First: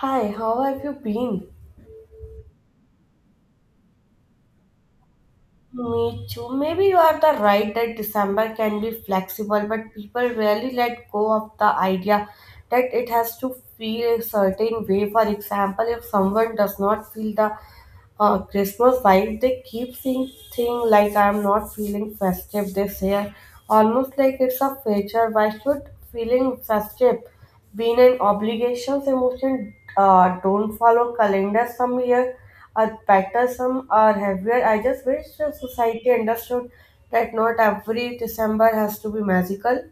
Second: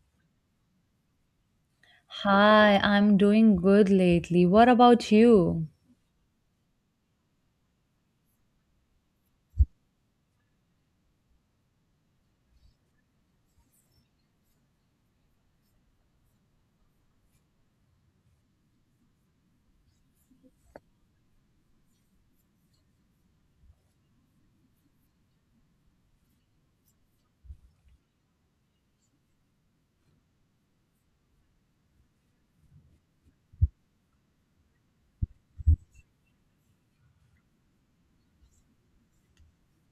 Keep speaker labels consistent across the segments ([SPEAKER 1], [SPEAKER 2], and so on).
[SPEAKER 1] Hi, how have you been?
[SPEAKER 2] Hi, I'm doing good lately. What about you?
[SPEAKER 1] Me too. Maybe you are the right that December can be flexible, but people rarely let go of the idea that it has to feel a certain way. For example, if someone does not feel the Christmas vibe. They keep saying things like I'm not feeling festive this year, almost like it's a feature. Why should feeling festive being an obligation? Emotion don't follow calendar. Some year are better, some are heavier. I just wish the society understood that not every December has to be magical.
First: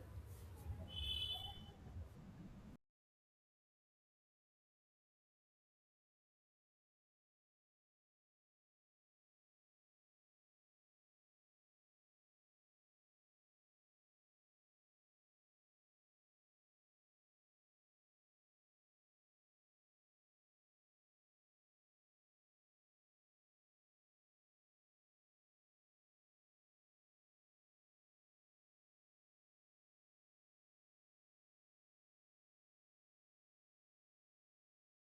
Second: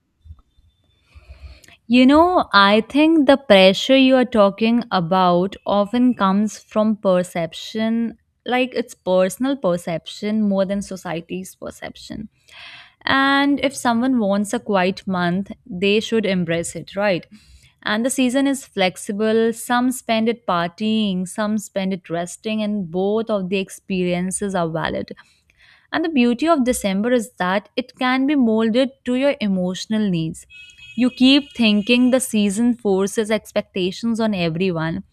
[SPEAKER 2] You know, I think the pressure you are talking about often comes from perception, like it's personal perception more than society's perception. And if someone wants a quiet month, they should embrace it, right? And the season is flexible. Some spend it partying, some spend it resting, and both of the experiences are valid. And the beauty of December is that it can be molded to your emotional needs. You keep thinking the season forces expectations on everyone,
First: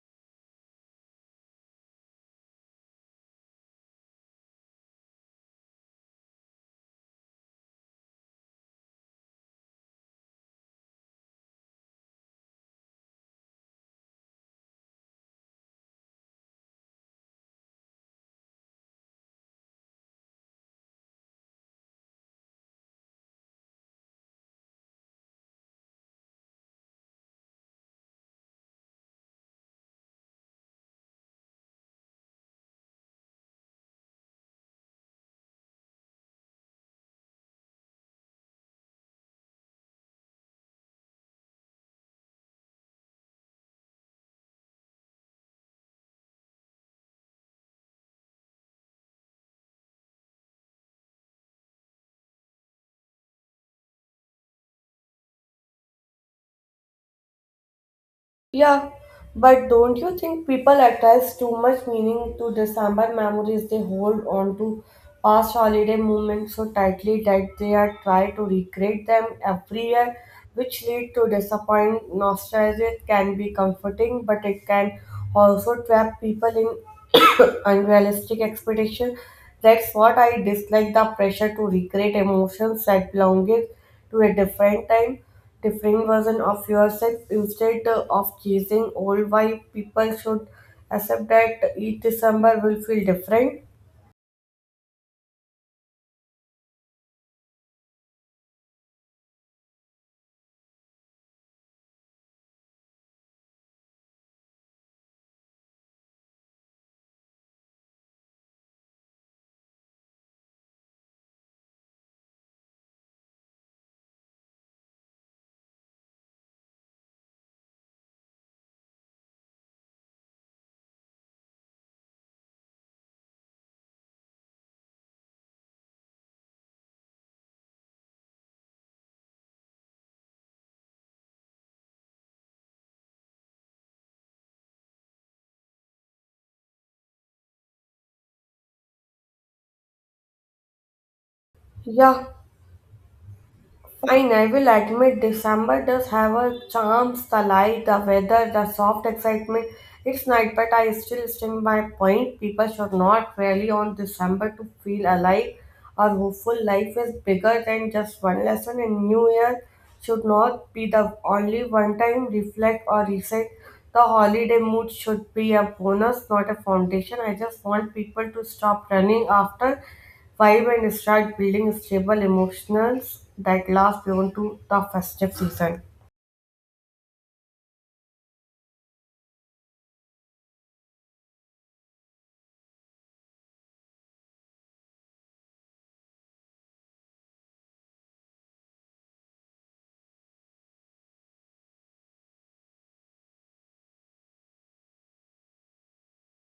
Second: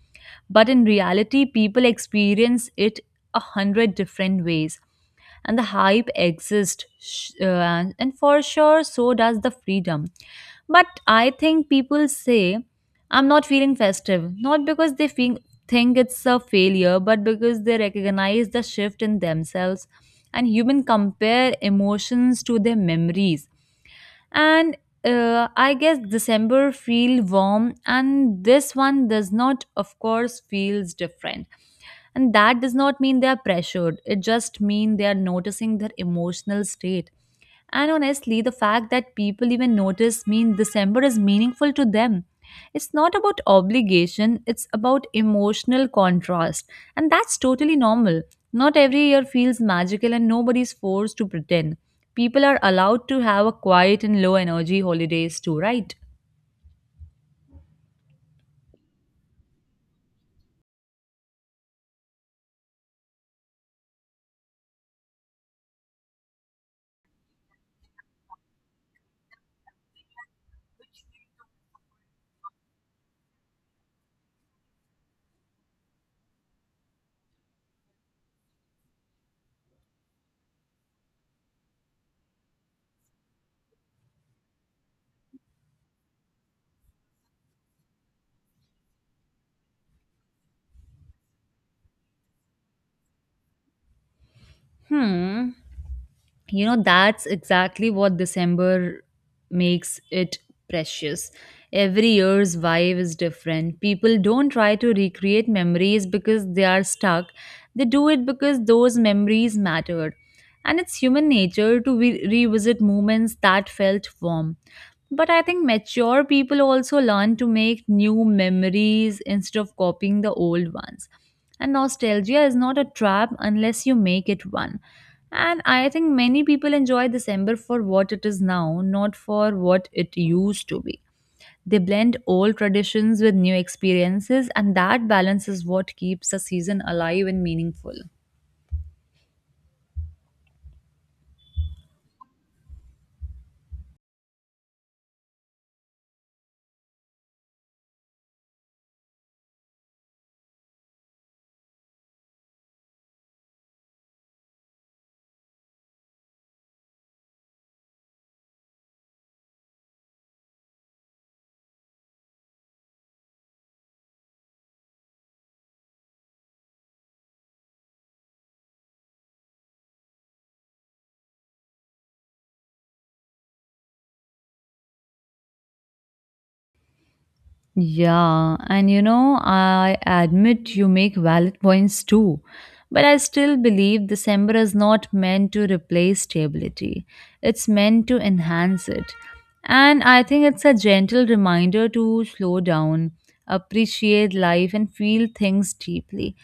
[SPEAKER 2] but in reality, people experience it a hundred different ways. And the hype exists, and for sure, so does the freedom. But I think people say, I'm not feeling festive, not because they feel, think it's a failure, but because they recognize the shift in themselves. And human compare emotions to their memories and I guess december feel warm and this one does not of course feels different and that does not mean they are pressured, it just means they are noticing their emotional state. And honestly, the fact that people even notice mean december is meaningful to them. It's not about obligation, it's about emotional contrast, and that's totally normal. Not every year feels magical and nobody's forced to pretend. People are allowed to have a quiet and low energy holidays too, right?
[SPEAKER 1] Yeah, but don't you think people attach too much meaning to December memories? They hold on to past holiday moments so tightly that they are try to recreate them every year, which lead to disappointment. Nostalgia can be comforting, but it can also trap people in unrealistic expectations. That's what I dislike the pressure to recreate emotions that belonged to a different time different version of yourself instead of chasing all why people should accept that each december will feel different.
[SPEAKER 2] Hmm. You know, that's exactly what december makes it precious. Every year's vibe is different. People don't try to recreate memories because they are stuck, they do it because those memories mattered. And it's human nature to revisit moments that felt warm, but I think mature people also learn to make new memories instead of copying the old ones. And nostalgia is not a trap unless you make it one. And I think many people enjoy December for what it is now, not for what it used to be. They blend old traditions with new experiences, and that balance is what keeps the season alive and meaningful.
[SPEAKER 1] Yeah. Fine, I will admit December does have a charms, the light, the weather, the soft excitement. It's night, but I still stand by my point. People should not rely on December to feel alive or hopeful. Life is bigger than just one lesson, and New Year should not be the only one time reflect or reset. The holiday mood should be a bonus, not a foundation. I just want people to stop running after vibe and start building stable emotionals that last beyond to the festive season.
[SPEAKER 2] Yeah, and you know, I admit you make valid points too. But I still believe December is not meant to replace stability, it's meant to enhance it. And I think it's a gentle reminder to slow down, appreciate life, and feel things deeply.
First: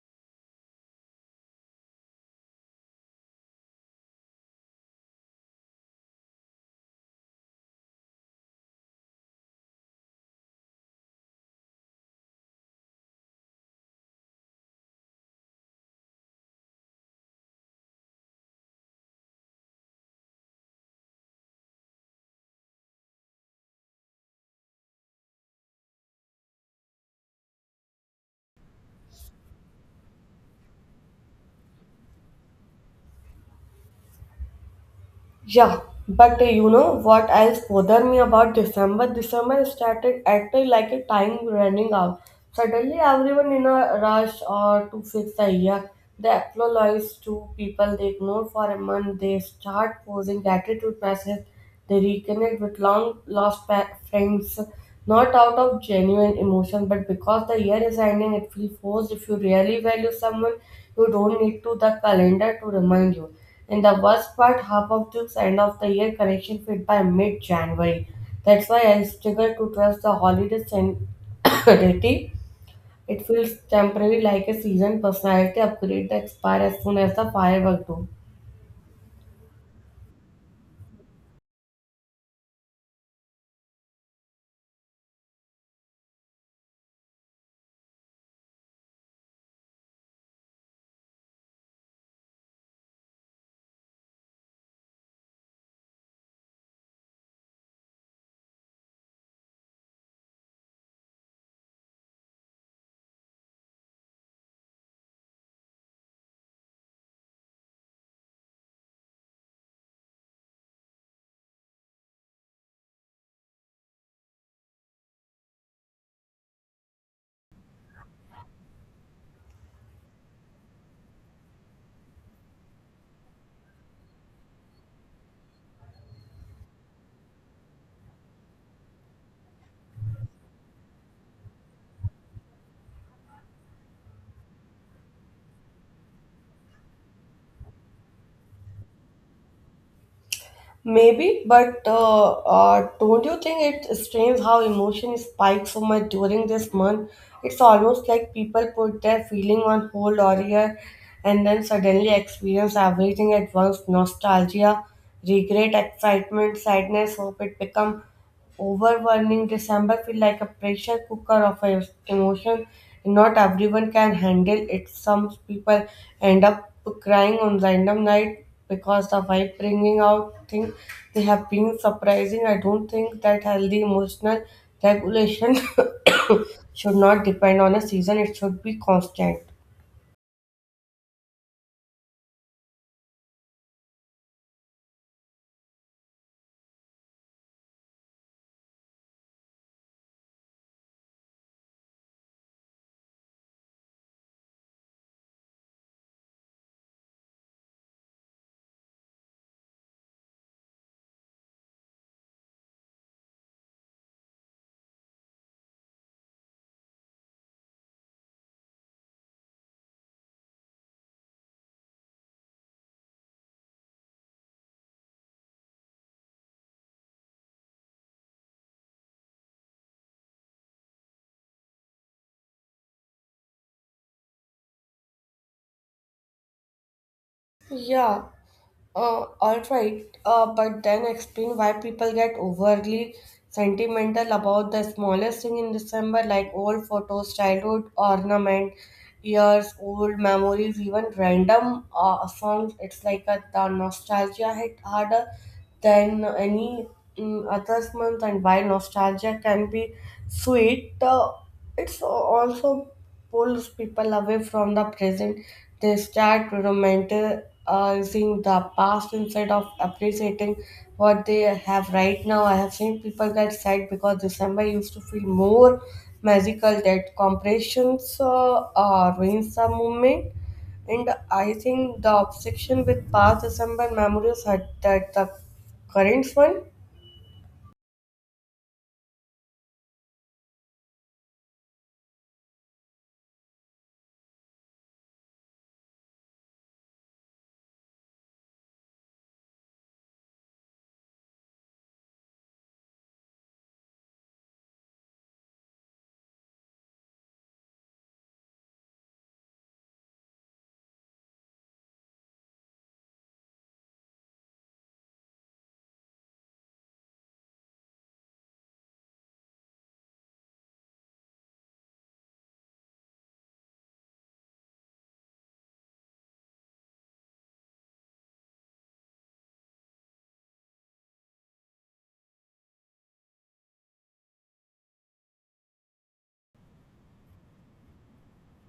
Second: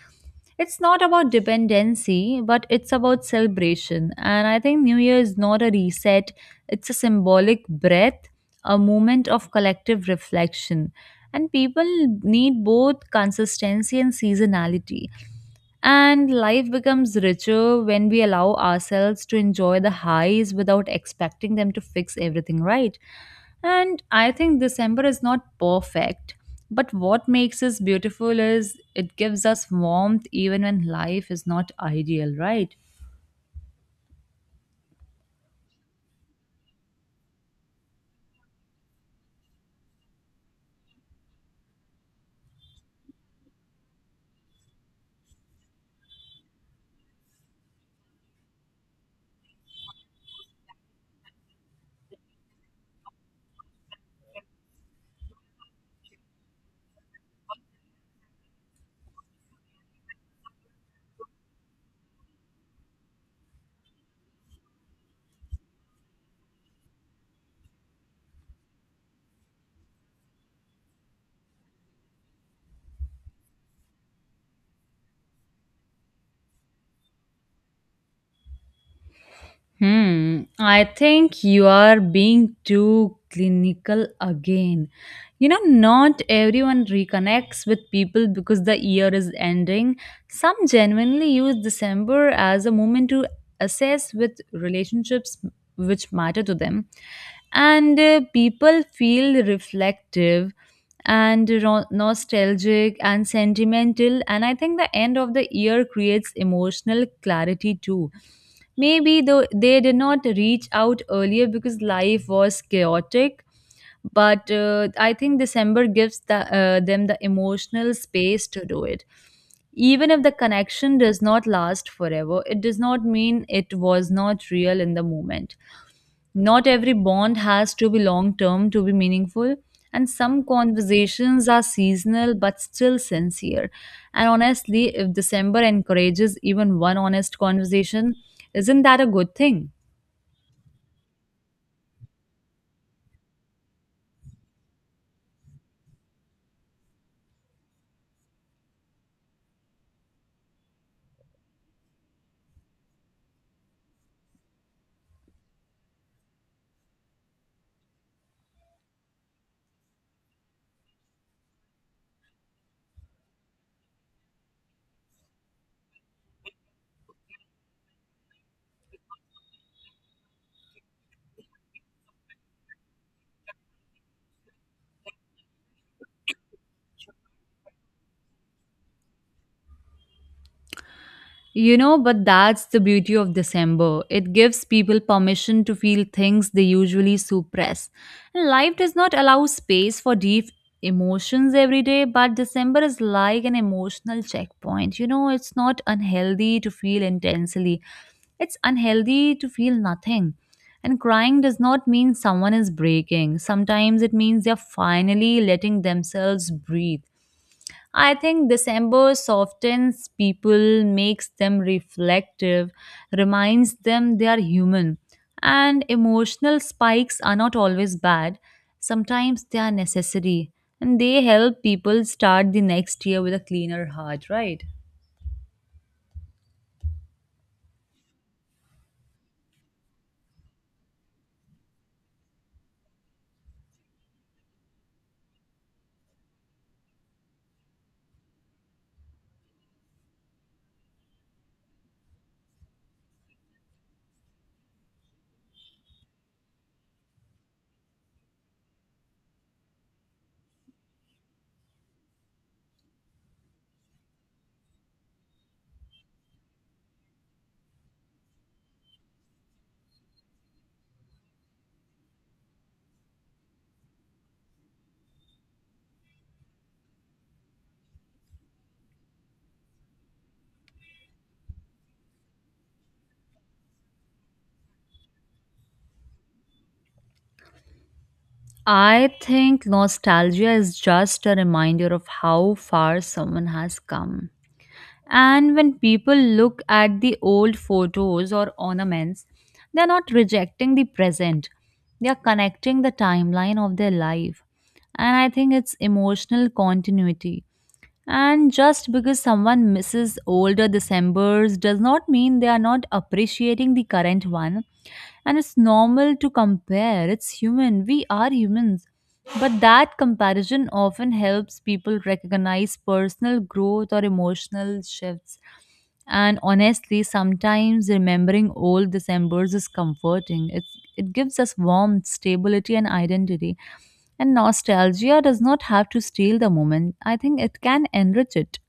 [SPEAKER 2] It's not about dependency, but it's about celebration. And I think New Year is not a reset, it's a symbolic breath, a moment of collective reflection. And people need both consistency and seasonality. And life becomes richer when we allow ourselves to enjoy the highs without expecting them to fix everything, right? And I think December is not perfect, but what makes us beautiful is it gives us warmth even when life is not ideal, right?
[SPEAKER 1] Yeah, but you know what else bothered me about December? December started acting like a time running out. Suddenly, everyone in a rush or to fix the year. They apologize to people they ignore for a month. They start posing gratitude messages. They reconnect with friends, not out of genuine emotion, but because the year is ending, it feels forced. If you really value someone, you don't need to the calendar to remind you. And the worst part, half of took end of the year collection fit by mid January. That's why I struggle to trust the holiday sanity. It feels temporary like a season personality upgrade that expire as soon as the firework do.
[SPEAKER 2] Hmm, I think you are being too clinical again. You know, not everyone reconnects with people because the year is ending. Some genuinely use December as a moment to assess with relationships which matter to them. And people feel reflective and nostalgic and sentimental. And I think the end of the year creates emotional clarity too. Maybe though they did not reach out earlier because life was chaotic, but I think December gives them the emotional space to do it. Even if the connection does not last forever, it does not mean it was not real in the moment. Not every bond has to be long term to be meaningful, and some conversations are seasonal but still sincere. And honestly, if December encourages even one honest conversation, isn't that a good thing?
[SPEAKER 1] Maybe, but don't you think it's strange how emotion spikes so much during this month? It's almost like people put their feeling on hold or year, and then suddenly experience everything at once nostalgia, regret, excitement, sadness, hope it become overwhelming. December feel like a pressure cooker of emotion. Not everyone can handle it. Some people end up crying on random night because the wife bringing out things they have been surprising. I don't think that healthy emotional regulation should not depend on a season. It should be constant.
[SPEAKER 2] You know, but that's the beauty of December. It gives people permission to feel things they usually suppress. And life does not allow space for deep emotions every day, but December is like an emotional checkpoint. You know, it's not unhealthy to feel intensely, it's unhealthy to feel nothing. And crying does not mean someone is breaking. Sometimes it means they're finally letting themselves breathe. I think December softens people, makes them reflective, reminds them they are human. And emotional spikes are not always bad, sometimes they are necessary. And they help people start the next year with a cleaner heart, right?
[SPEAKER 1] Yeah. All right, but then explain why people get overly sentimental about the smallest thing in December, like old photos, childhood ornament, years old memories, even random songs. It's like the nostalgia hit harder than any other month, and while nostalgia can be sweet, it's also pulls people away from the present. They start romanticizing the past instead of appreciating what they have right now. I have seen people get sad because December used to feel more magical. That compressions ruins the moment. And I think the obsession with past December memories had that the current one.
[SPEAKER 2] I think nostalgia is just a reminder of how far someone has come. And when people look at the old photos or ornaments, they're not rejecting the present, they're connecting the timeline of their life. And I think it's emotional continuity. And just because someone misses older Decembers does not mean they are not appreciating the current one. And it's normal to compare, it's human, we are humans. But that comparison often helps people recognize personal growth or emotional shifts. And honestly, sometimes remembering old Decembers is comforting. It gives us warmth, stability, and identity. And nostalgia does not have to steal the moment, I think it can enrich it.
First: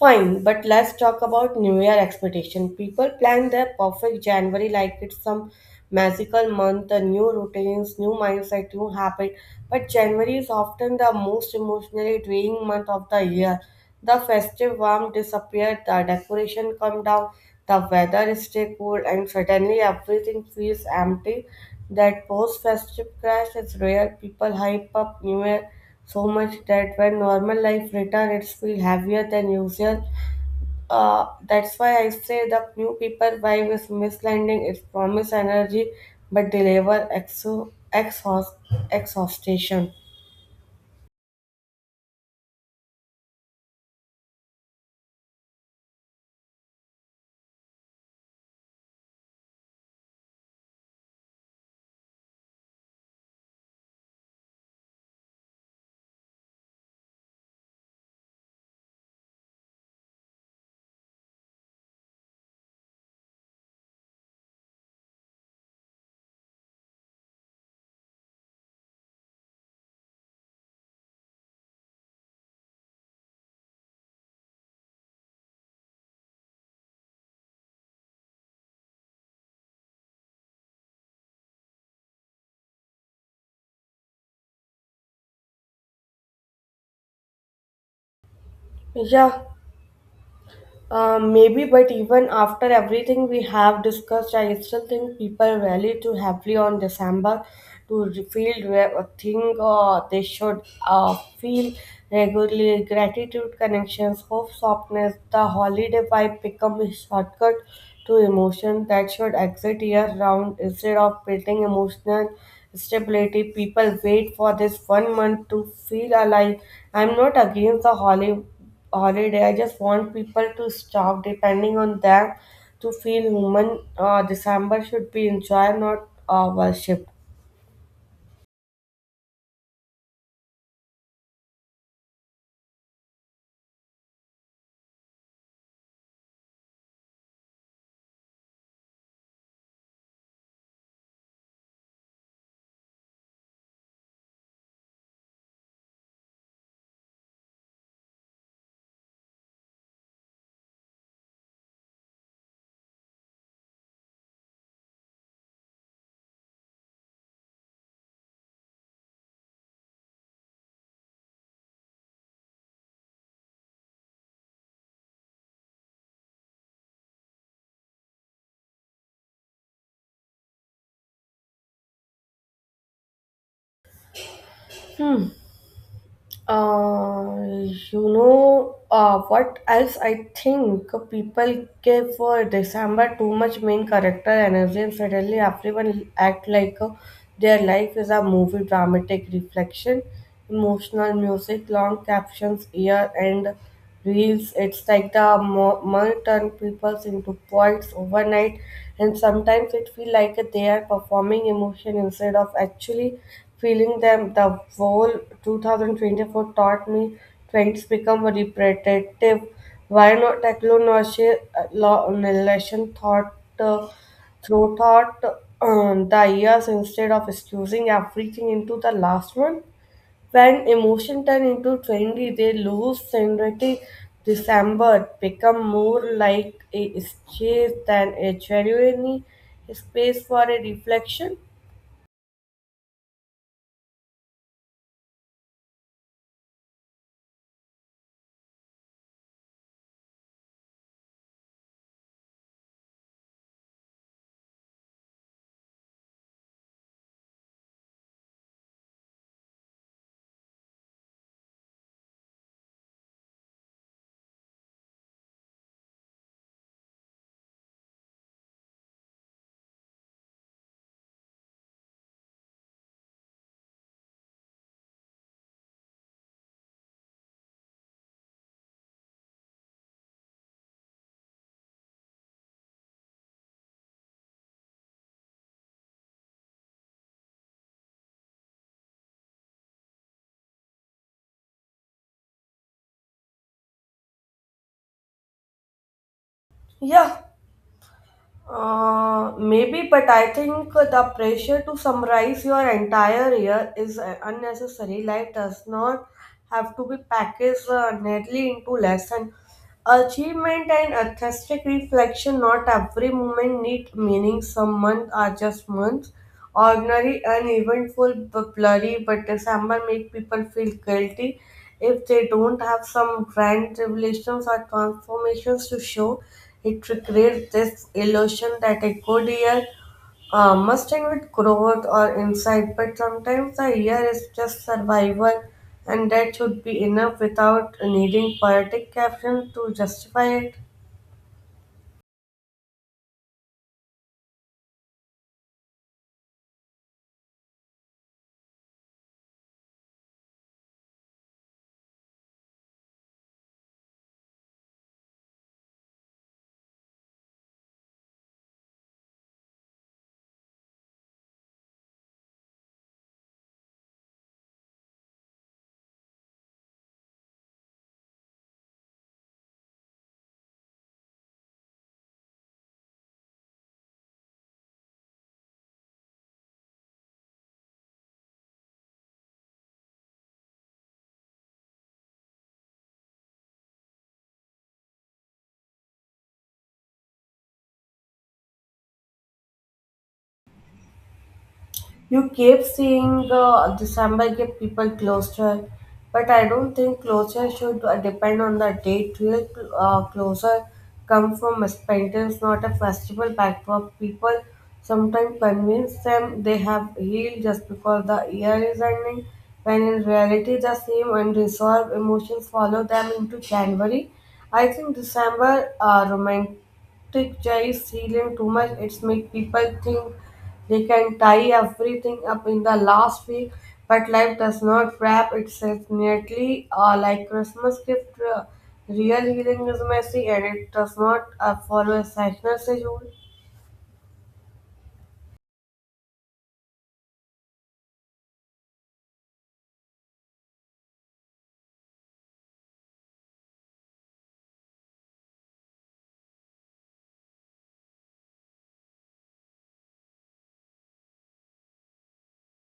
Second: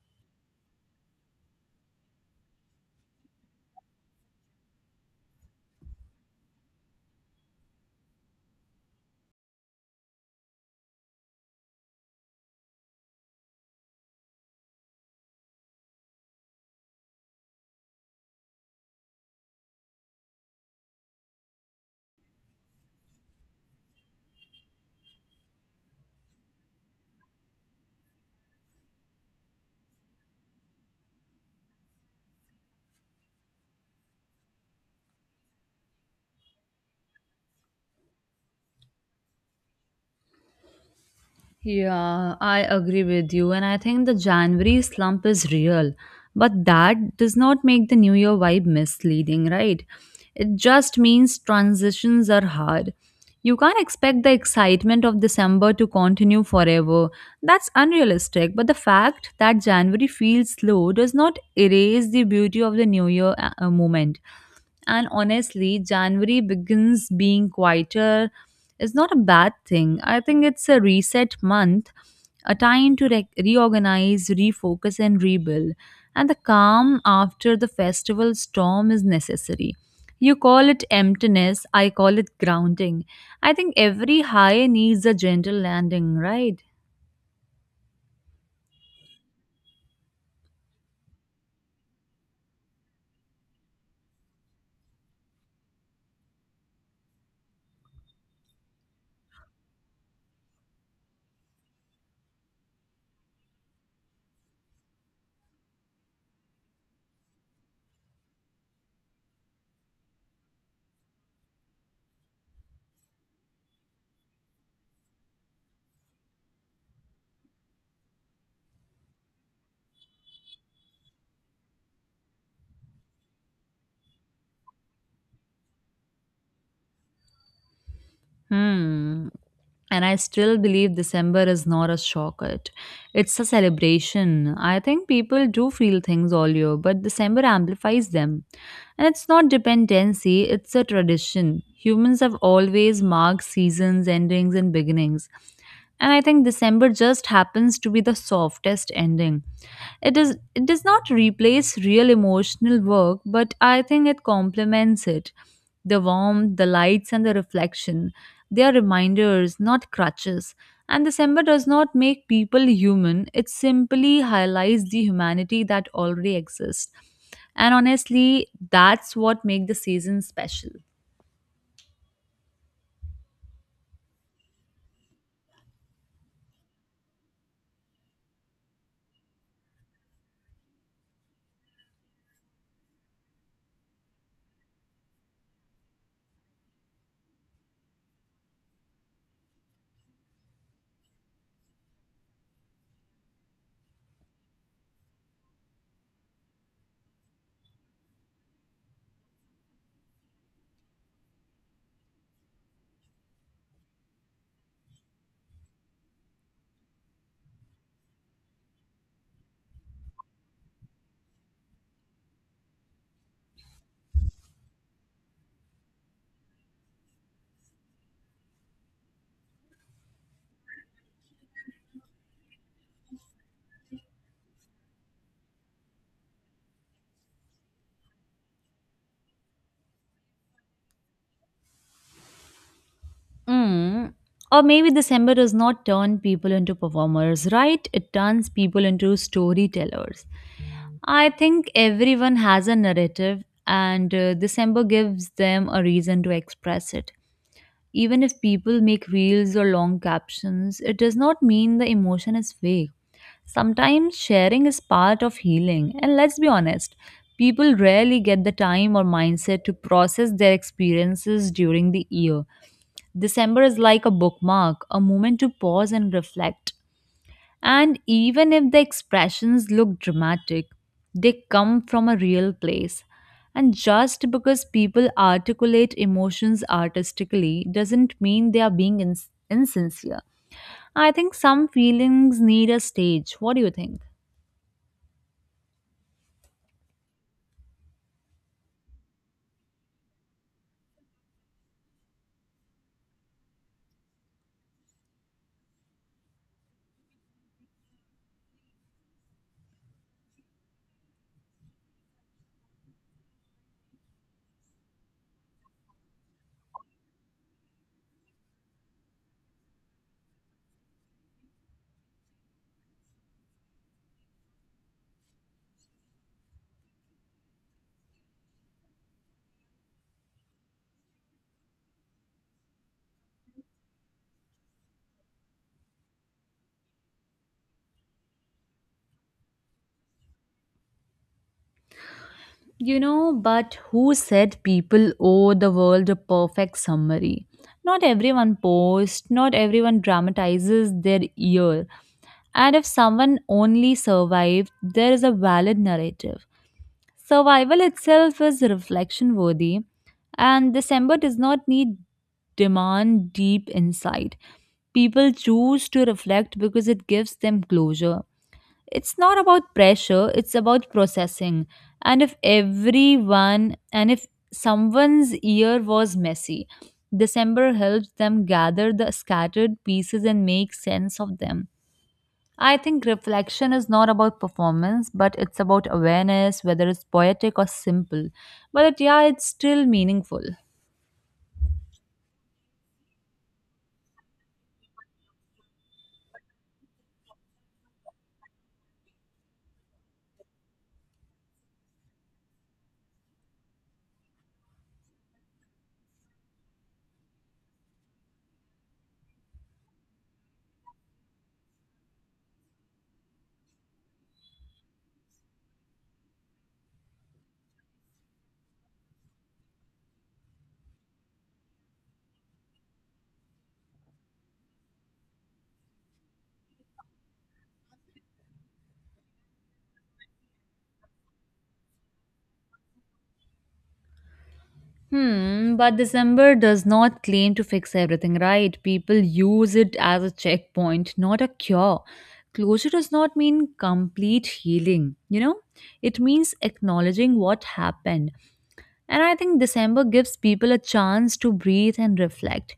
[SPEAKER 1] Fine, but let's talk about New Year expectation. People plan their perfect January like it's some magical month, the new routines, new mindset, new habit. But January is often the most emotionally draining month of the year. The festive warmth disappears, the decoration come down, the weather stay cool, and suddenly everything feels empty. That post-festive crash is rare. People hype up New Year so much that when normal life returns, it's feel heavier than usual. That's why I say the new people vibe is misleading. It promise energy, but deliver exhaustion.
[SPEAKER 2] Yeah, I agree with you. And I think the January slump is real. But that does not make the New Year vibe misleading, right? It just means transitions are hard. You can't expect the excitement of December to continue forever. That's unrealistic. But the fact that January feels slow does not erase the beauty of the New Year moment. And honestly, January begins being quieter is not a bad thing. I think it's a reset month, a time to reorganize, refocus, and rebuild. And the calm after the festival storm is necessary. You call it emptiness, I call it grounding. I think every high needs a gentle landing, right?
[SPEAKER 1] Yeah. Maybe, but even after everything we have discussed, I still think people rally too heavily on December to re- feel re- think they should feel regularly. Gratitude, connections, hope, softness, the holiday vibe become a shortcut to emotion that should exist year round instead of building emotional stability. People wait for this one month to feel alive. I'm not against the holiday. I just want people to stop depending on them to feel human. December should be enjoyed, not worshipped.
[SPEAKER 2] Hmm. And I still believe December is not a shortcut. It's a celebration. I think people do feel things all year, but December amplifies them. And it's not dependency, it's a tradition. Humans have always marked seasons, endings, and beginnings. And I think December just happens to be the softest ending. It does not replace real emotional work, but I think it complements it. The warmth, the lights, and the reflection. They are reminders, not crutches. And December does not make people human, it simply highlights the humanity that already exists. And honestly, that's what makes the season special.
[SPEAKER 1] Hmm. You know, what else I think people give for December too much main character energy, and suddenly everyone act like their life is a movie, dramatic reflection, emotional music, long captions, year end reels. It's like the money turn people into poets overnight, and sometimes it feels like they are performing emotion instead of actually feeling them. The whole 2024 taught me trends become repetitive. Why not technology, law, relation thought, uh, through thought, the years instead of excusing everything into the last one? When emotion turn into trendy, they lose synthetic December become more like a stage than a genuine space for a reflection.
[SPEAKER 2] Mm. Or maybe December does not turn people into performers, right? It turns people into storytellers. I think everyone has a narrative, and December gives them a reason to express it. Even if people make reels or long captions, it does not mean the emotion is fake. Sometimes sharing is part of healing, and let's be honest, people rarely get the time or mindset to process their experiences during the year. December is like a bookmark, a moment to pause and reflect. And even if the expressions look dramatic, they come from a real place. And just because people articulate emotions artistically doesn't mean they are being insincere. I think some feelings need a stage. What do you think?
[SPEAKER 1] Yeah. Maybe, but I think the pressure to summarize your entire year is unnecessary. Life does not have to be packaged neatly into lesson. Achievement and artistic reflection, not every moment need meaning. Some months are just months. Ordinary, uneventful, blurry, but December make people feel guilty if they don't have some grand revelations or transformations to show. It creates this illusion that a good year must end with growth or insight, but sometimes the year is just survival, and that should be enough without needing poetic caption to justify it.
[SPEAKER 2] You know, but who said people owe the world a perfect summary? Not everyone posts, not everyone dramatizes their year. And if someone only survived, there is a valid narrative. Survival itself is reflection worthy, and December does not need demand deep insight. People choose to reflect because it gives them closure. It's not about pressure, it's about processing. And if someone's year was messy, december helps them gather the scattered pieces and make sense of them. I think reflection is not about performance, but it's about awareness, whether it's poetic or simple. But yeah, it's still meaningful.
[SPEAKER 1] You keep seeing December get people closer, but I don't think closure should depend on the date. Real closer come from acquaintance, not a festival backdrop. People sometimes convince them they have healed just because the year is ending, when in reality the same unresolved emotions follow them into January. I think December romantic Tech is helium too much. It's make people think they can tie everything up in the last week, but life does not wrap itself neatly like Christmas gift. Real healing is messy and it does not follow a seasonal schedule.
[SPEAKER 2] Hmm, but December does not claim to fix everything, right? People use it as a checkpoint, not a cure. Closure does not mean complete healing, you know? It means acknowledging what happened, and I think December gives people a chance to breathe and reflect.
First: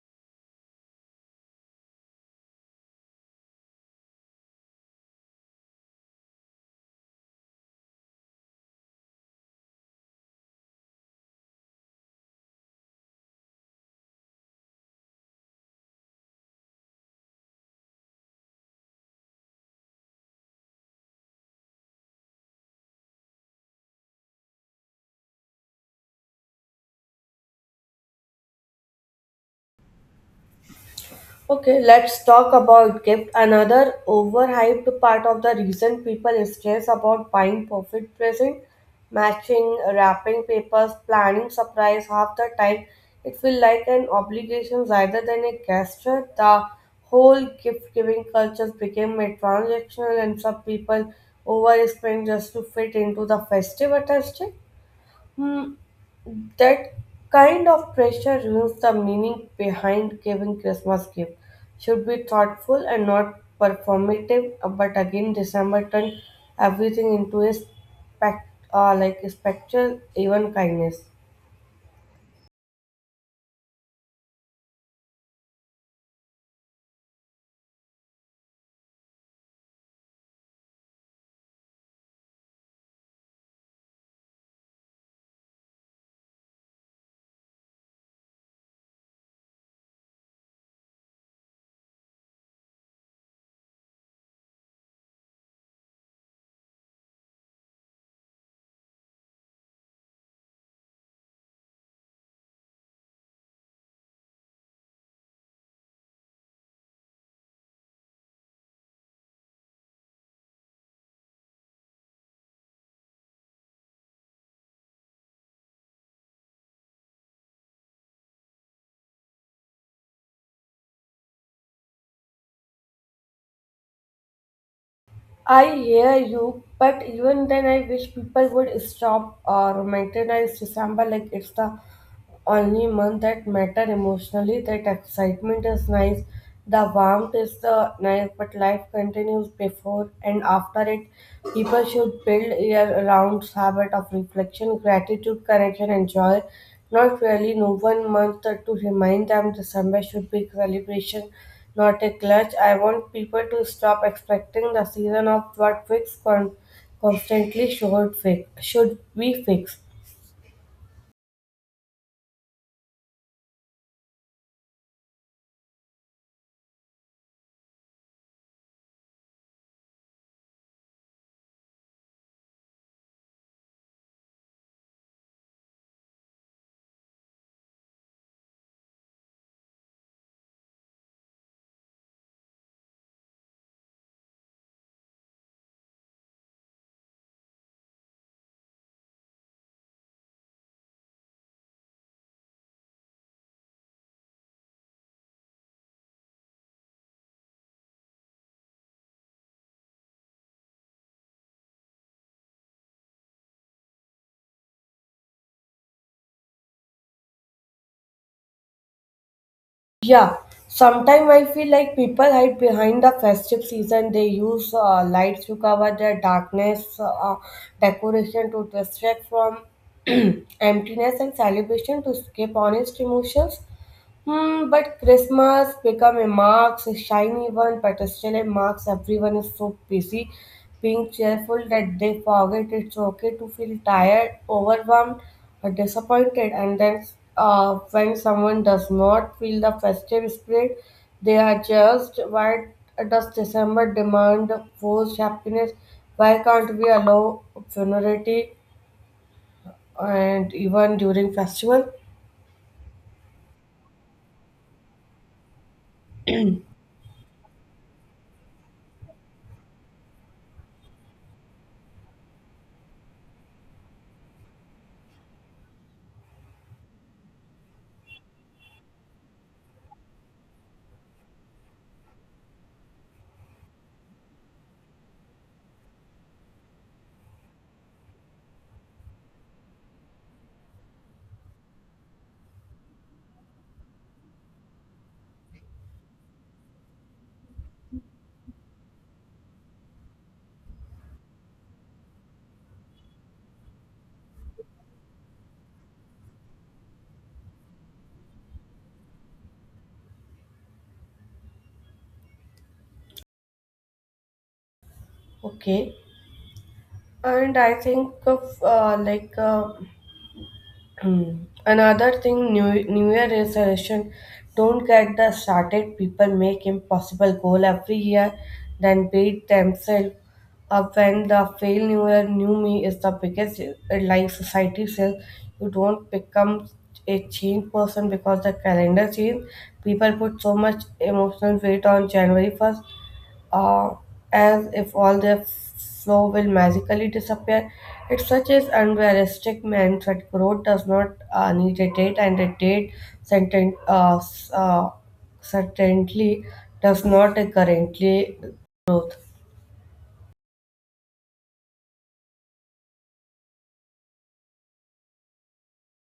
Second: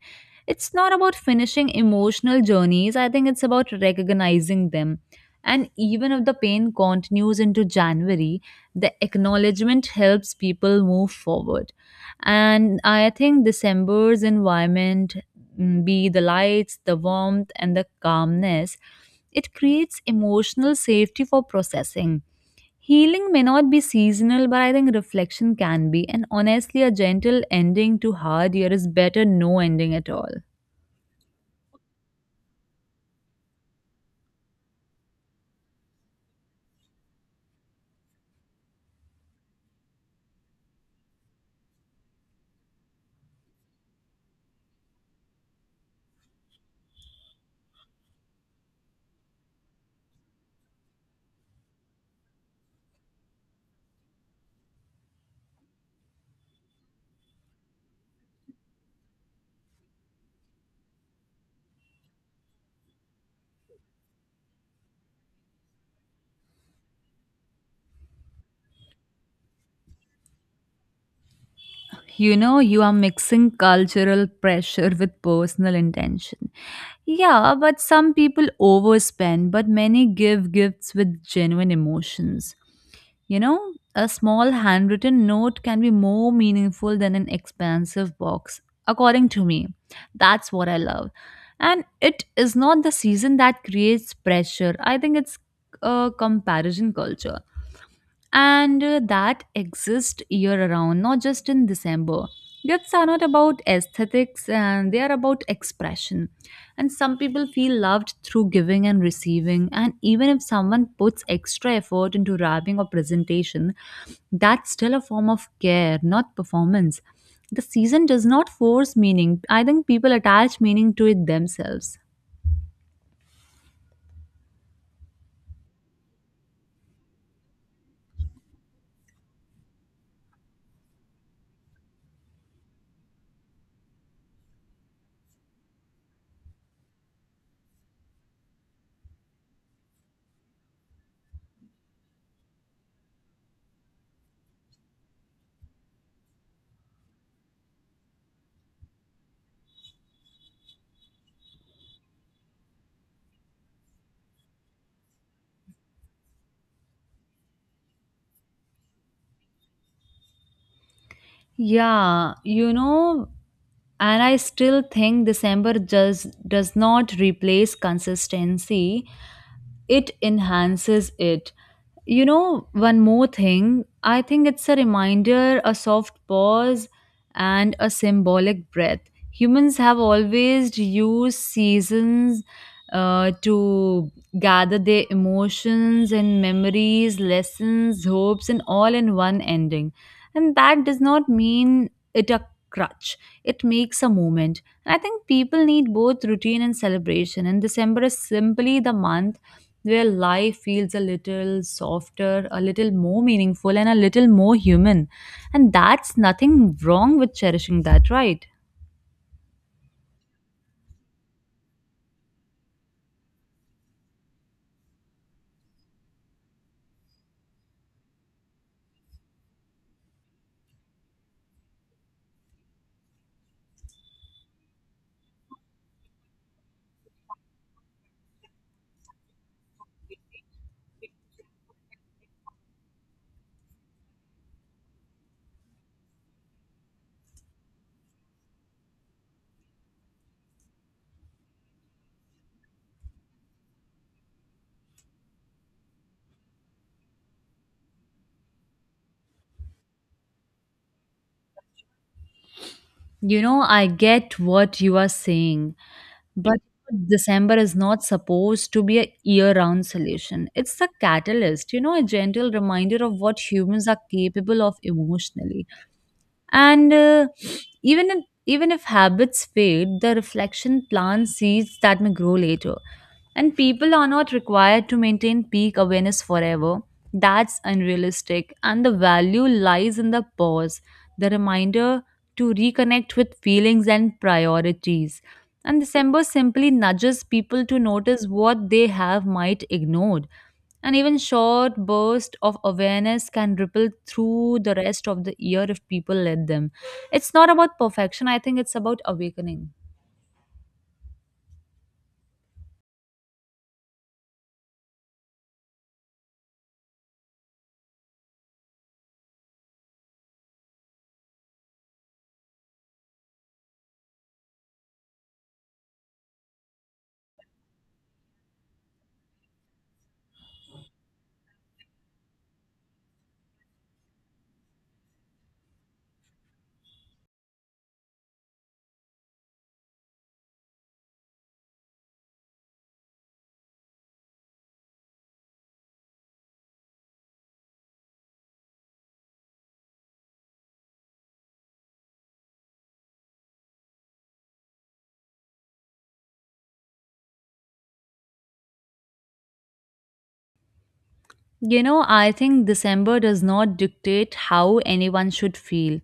[SPEAKER 2] It's not about finishing emotional journeys, I think it's about recognizing them. And even if the pain continues into January, the acknowledgement helps people move forward. And I think December's environment, be the lights, the warmth, and the calmness, it creates emotional safety for processing. Healing may not be seasonal, but I think reflection can be. And honestly, a gentle ending to hard year is better no ending at all.
[SPEAKER 1] Okay, let's talk about gift. Another overhyped part of the reason people stress about buying perfect present, matching wrapping papers, planning surprise half the time. It feels like an obligation rather than a gesture. The whole gift giving culture became a transactional and some people overspend just to fit into the festive attachment. Hmm, that kind of pressure ruins the meaning behind giving Christmas gift. Should be thoughtful and not performative. But again, December turned everything into a like a spectral, even kindness.
[SPEAKER 2] You know, you are mixing cultural pressure with personal intention. Yeah, but some people overspend, but many give gifts with genuine emotions. You know, a small handwritten note can be more meaningful than an expansive box, according to me. That's what I love. And it is not the season that creates pressure. I think it's a comparison culture and that exist year around, not just in December. Gifts are not about aesthetics and they are about expression. And some people feel loved through giving and receiving. And even if someone puts extra effort into wrapping or presentation, that's still a form of care, not performance. The season does not force meaning. I think people attach meaning to it themselves.
[SPEAKER 1] I hear you, but even then, I wish people would stop romanticizing December like it's the only month that matter emotionally. That excitement is nice, the warmth is the nice, but life continues before and after it. People should build year-round habit of reflection, gratitude, connection, and joy. Not really no one month to remind them December should be celebration, not a clutch. I want people to stop expecting the season of what fix con- constantly should fix should be fixed.
[SPEAKER 2] Yeah, you know, and I still think December just does not replace consistency, it enhances it. You know, one more thing, I think it's a reminder, a soft pause and a symbolic breath. Humans have always used seasons to gather their emotions and memories, lessons, hopes and all in one ending. And that does not mean it a crutch. It makes a moment, and I think people need both routine and celebration, and December is simply the month where life feels a little softer, a little more meaningful, and a little more human. And that's nothing wrong with cherishing that, right?
[SPEAKER 1] Yeah, sometimes I feel like people hide behind the festive season. They use lights to cover their darkness, decoration to distract from emptiness, and celebration to escape honest emotions. Hmm, but Christmas become a marks, a shiny one, but still it marks everyone is so busy being cheerful that they forget it's okay to feel tired, overwhelmed, or disappointed. And then when someone does not feel the festive spirit, they are just why does December demand forced happiness? Why can't we allow funerality and even during festival?
[SPEAKER 2] You know, I get what you are saying, but December is not supposed to be a year round solution. It's a catalyst, you know, a gentle reminder of what humans are capable of emotionally. And Even if habits fade, the reflection plants seeds that may grow later, and people are not required to maintain peak awareness forever. That's unrealistic, and the value lies in the pause, the reminder, to reconnect with feelings and priorities. And December simply nudges people to notice what they have might ignored. And even short bursts of awareness can ripple through the rest of the year if people let them. It's not about perfection, I think it's about awakening.
[SPEAKER 1] Okay. And I think of another thing, New Year resolution. Don't get the started. People make impossible goal every year, then beat themselves up when the fail New Year New Me is the biggest like society says, you don't become a change person because the calendar change. People put so much emotional weight on January 1st uh, as if all their flow will magically disappear. It such is unrealistic meant that growth does not need a date, and a date certain, certainly does not a currently growth.
[SPEAKER 2] You know, I think December does not dictate how anyone should feel.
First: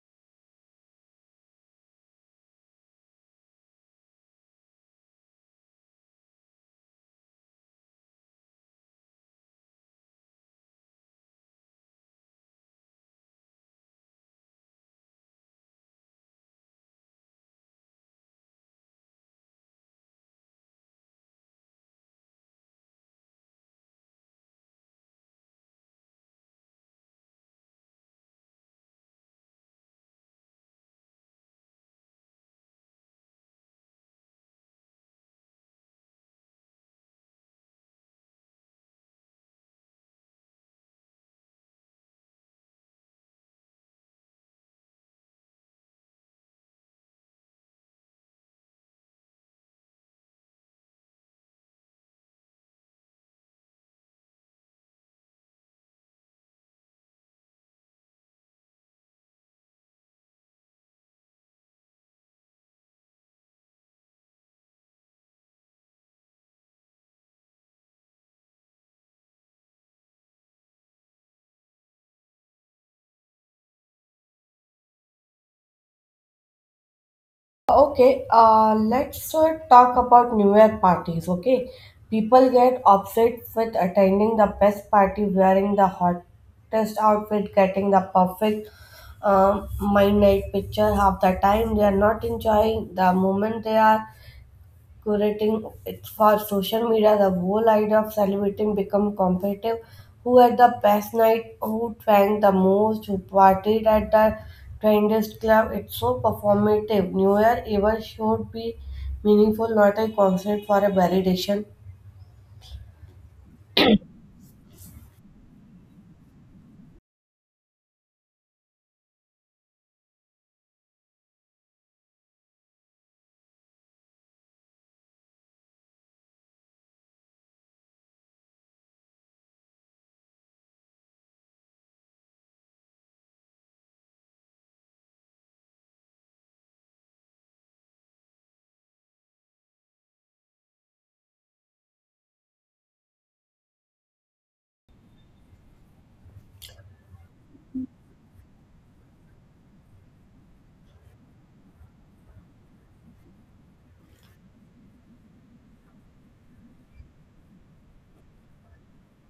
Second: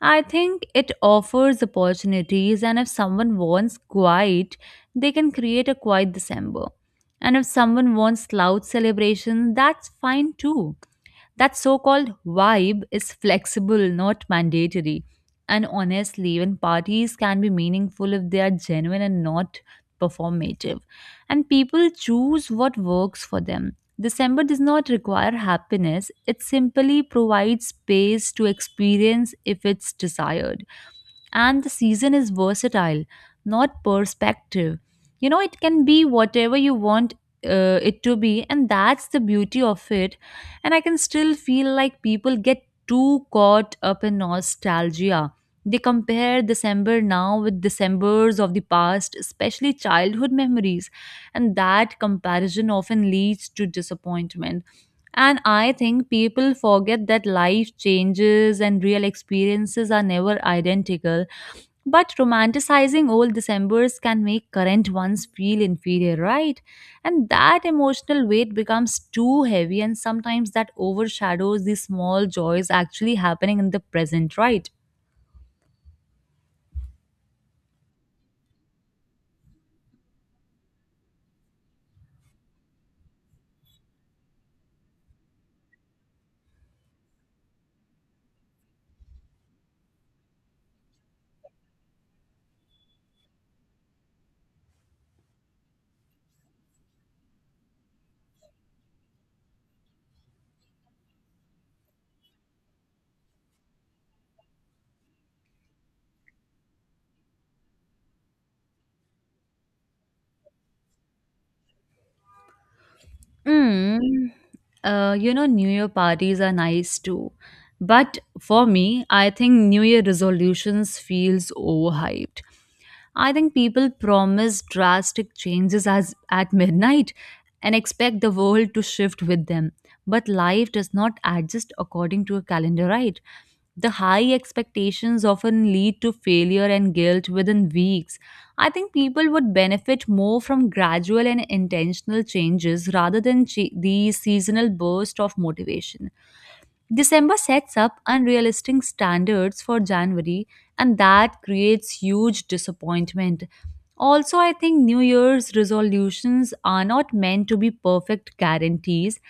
[SPEAKER 2] I think it offers opportunities, and if someone wants quiet, they can create a quiet December. And if someone wants loud celebrations, that's fine too. That so called vibe is flexible, not mandatory. And honestly, even parties can be meaningful if they are genuine and not performative. And people choose what works for them. December does not require happiness, it simply provides space to experience if it's desired, and the season is versatile, not perspective. You know, it can be whatever you want it to be, and that's the beauty of it. And I can still feel like people get too caught up in nostalgia. They compare December now with Decembers of the past, especially childhood memories, and that comparison often leads to disappointment. And I think people forget that life changes and real experiences are never identical, but romanticizing old Decembers can make current ones feel inferior, right? And that emotional weight becomes too heavy, and sometimes that overshadows the small joys actually happening in the present, right?
[SPEAKER 1] Okay, let's talk about New Year parties. Okay, people get upset with attending the best party, wearing the hottest outfit, getting the perfect my night picture half the time. They are not enjoying the moment they are curating it for social media, the whole idea of celebrating become competitive. Who had the best night, who drank the most, who partied at the trendiest club. It's so performative. New Year ever should be meaningful, not a constant for a validation.
[SPEAKER 2] Mm. You know, New Year parties are nice too. But for me, I think New Year resolutions feels overhyped. I think people promise drastic changes as at midnight and expect the world to shift with them. But life does not adjust according to a calendar, right? The high expectations often lead to failure and guilt within weeks. I think people would benefit more from gradual and intentional changes rather than these seasonal bursts of motivation. December sets up unrealistic standards for January, and that creates huge disappointment. Also, I think New Year's resolutions are not meant to be perfect guarantees.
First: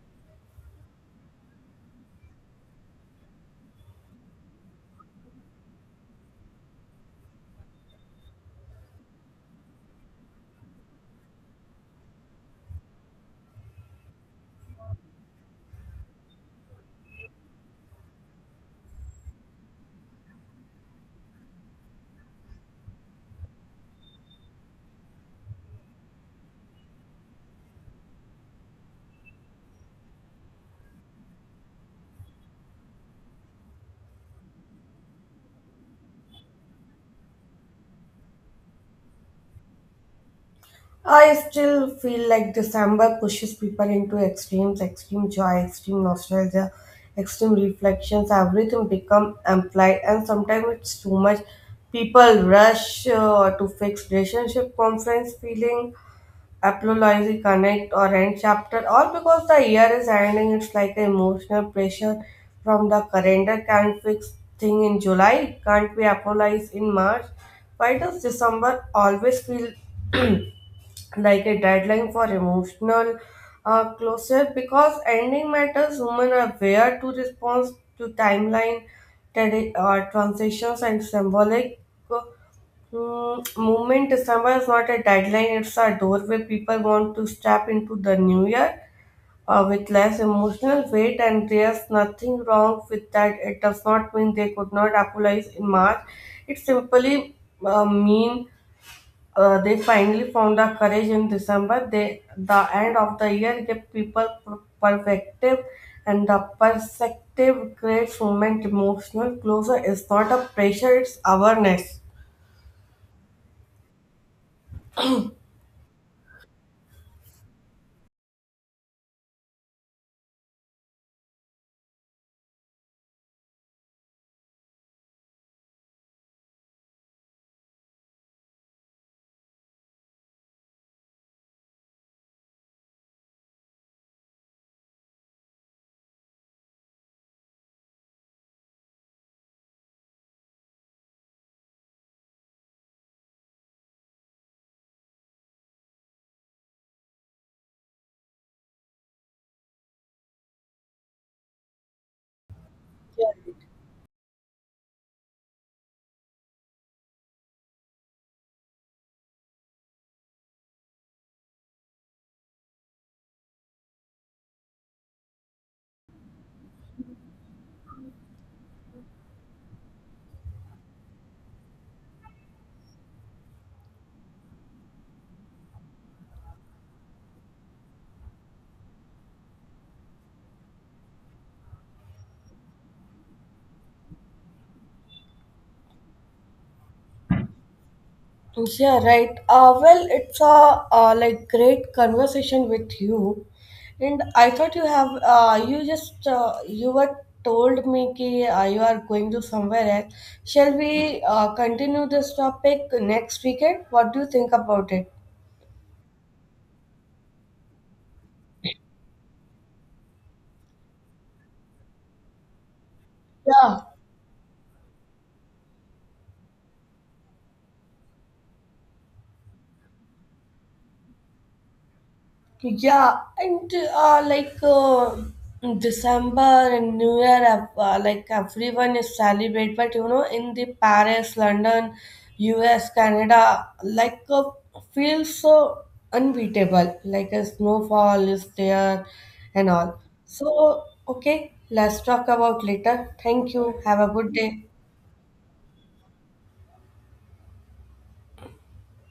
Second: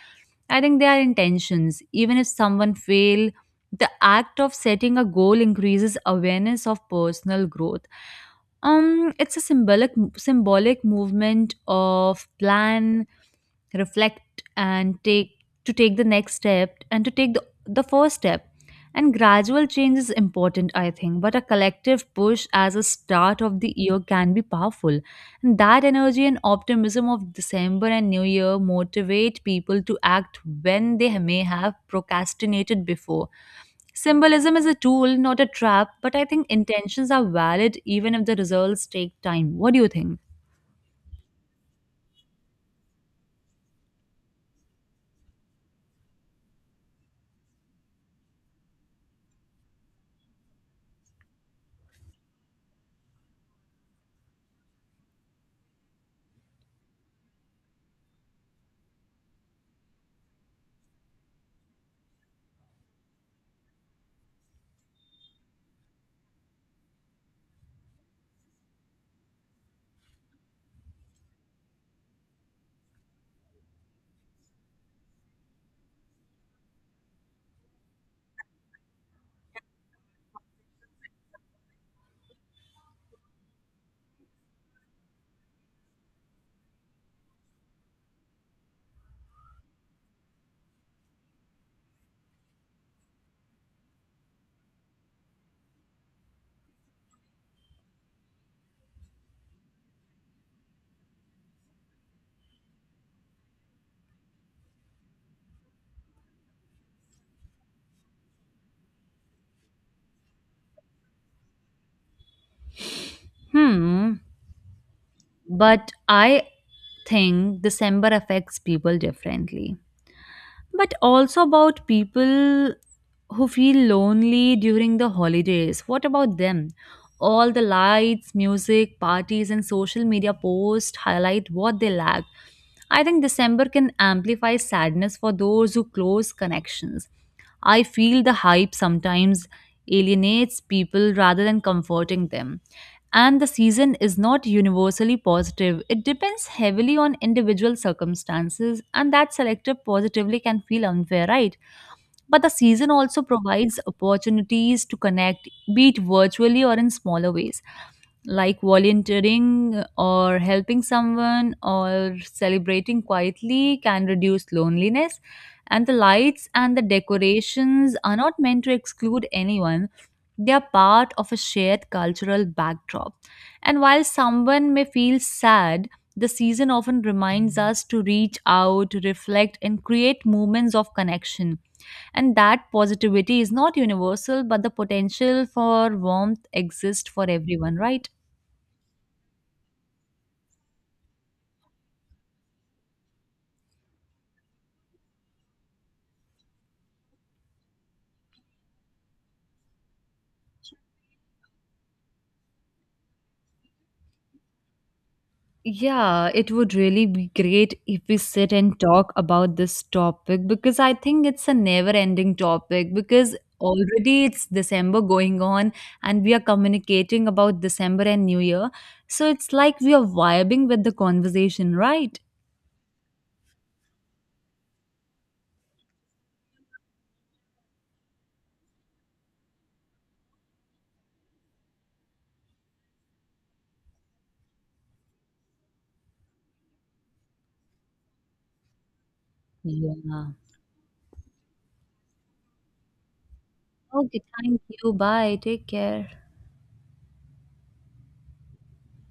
[SPEAKER 2] I think they are intentions. Even if someone fail, the act of setting a goal increases awareness of personal growth. It's a symbolic movement of plan, reflect and take, to take the next step, and to take the first step. And gradual change is important, I think, but a collective push as a start of the year can be powerful, and that energy and optimism of December and New Year motivate people to act when they may have procrastinated before. Symbolism is a tool, not a trap, but I think intentions are valid even if the results take time. What do you think?
[SPEAKER 1] I still feel like December pushes people into extremes, extreme joy, extreme nostalgia, extreme reflections. Everything become amplified, and sometimes it's too much. People rush to fix relationship, conference feeling, apology, connect, or end chapter. All because the year is ending. It's like emotional pressure from the calendar. Can't fix thing in July. Can't we apologize in March? Why does December always feel like a deadline for emotional closure because ending matters women are where to respond to timeline transitions and symbolic movement december is not a deadline it's a doorway people want to step into the new year with less emotional weight and there's nothing wrong with that it does not mean they could not apologize in march it simply mean they finally found the courage in December. They, the end of the year gave people perspective, and the perspective creates moment emotional closure. It's not a pressure, it's awareness.
[SPEAKER 2] Hmm. But I think December affects people differently. But also about people who feel lonely during the holidays. What about them? All the lights, music, parties, and social media posts highlight what they lack. I think December can amplify sadness for those who close connections. I feel the hype sometimes alienates people rather than comforting them, and the season is not universally positive. It depends heavily on individual circumstances, and that selective positively can feel unfair, right? But the season also provides opportunities to connect, be it virtually or in smaller ways, like volunteering or helping someone or celebrating quietly can reduce loneliness. And the lights and the decorations are not meant to exclude anyone, they are part of a shared cultural backdrop. And while someone may feel sad, the season often reminds us to reach out, reflect, and create moments of connection. And that positivity is not universal, but the potential for warmth exists for everyone, right?
[SPEAKER 1] Yeah, right. Well, it's a like great conversation with you, and I thought you have you just you were told me that you are going to somewhere else. Shall we continue this topic next weekend? What do you think about it?
[SPEAKER 2] Yeah, it would really be great if we sit and talk about this topic because I think it's a never-ending topic because
[SPEAKER 1] Yeah,
[SPEAKER 2] already it's December going on and we are communicating about December and New Year. So it's like we are vibing with the conversation, right?
[SPEAKER 1] yeah, and December and New Year, like everyone is celebrate, but you know, in the Paris, London, US, Canada, feels so unbeatable. Like a snowfall is there and all.
[SPEAKER 2] Yeah.
[SPEAKER 1] So, okay, let's talk about later. Thank you. Have a
[SPEAKER 2] Okay,
[SPEAKER 1] good
[SPEAKER 2] thank
[SPEAKER 1] day.
[SPEAKER 2] you. Bye. Take care.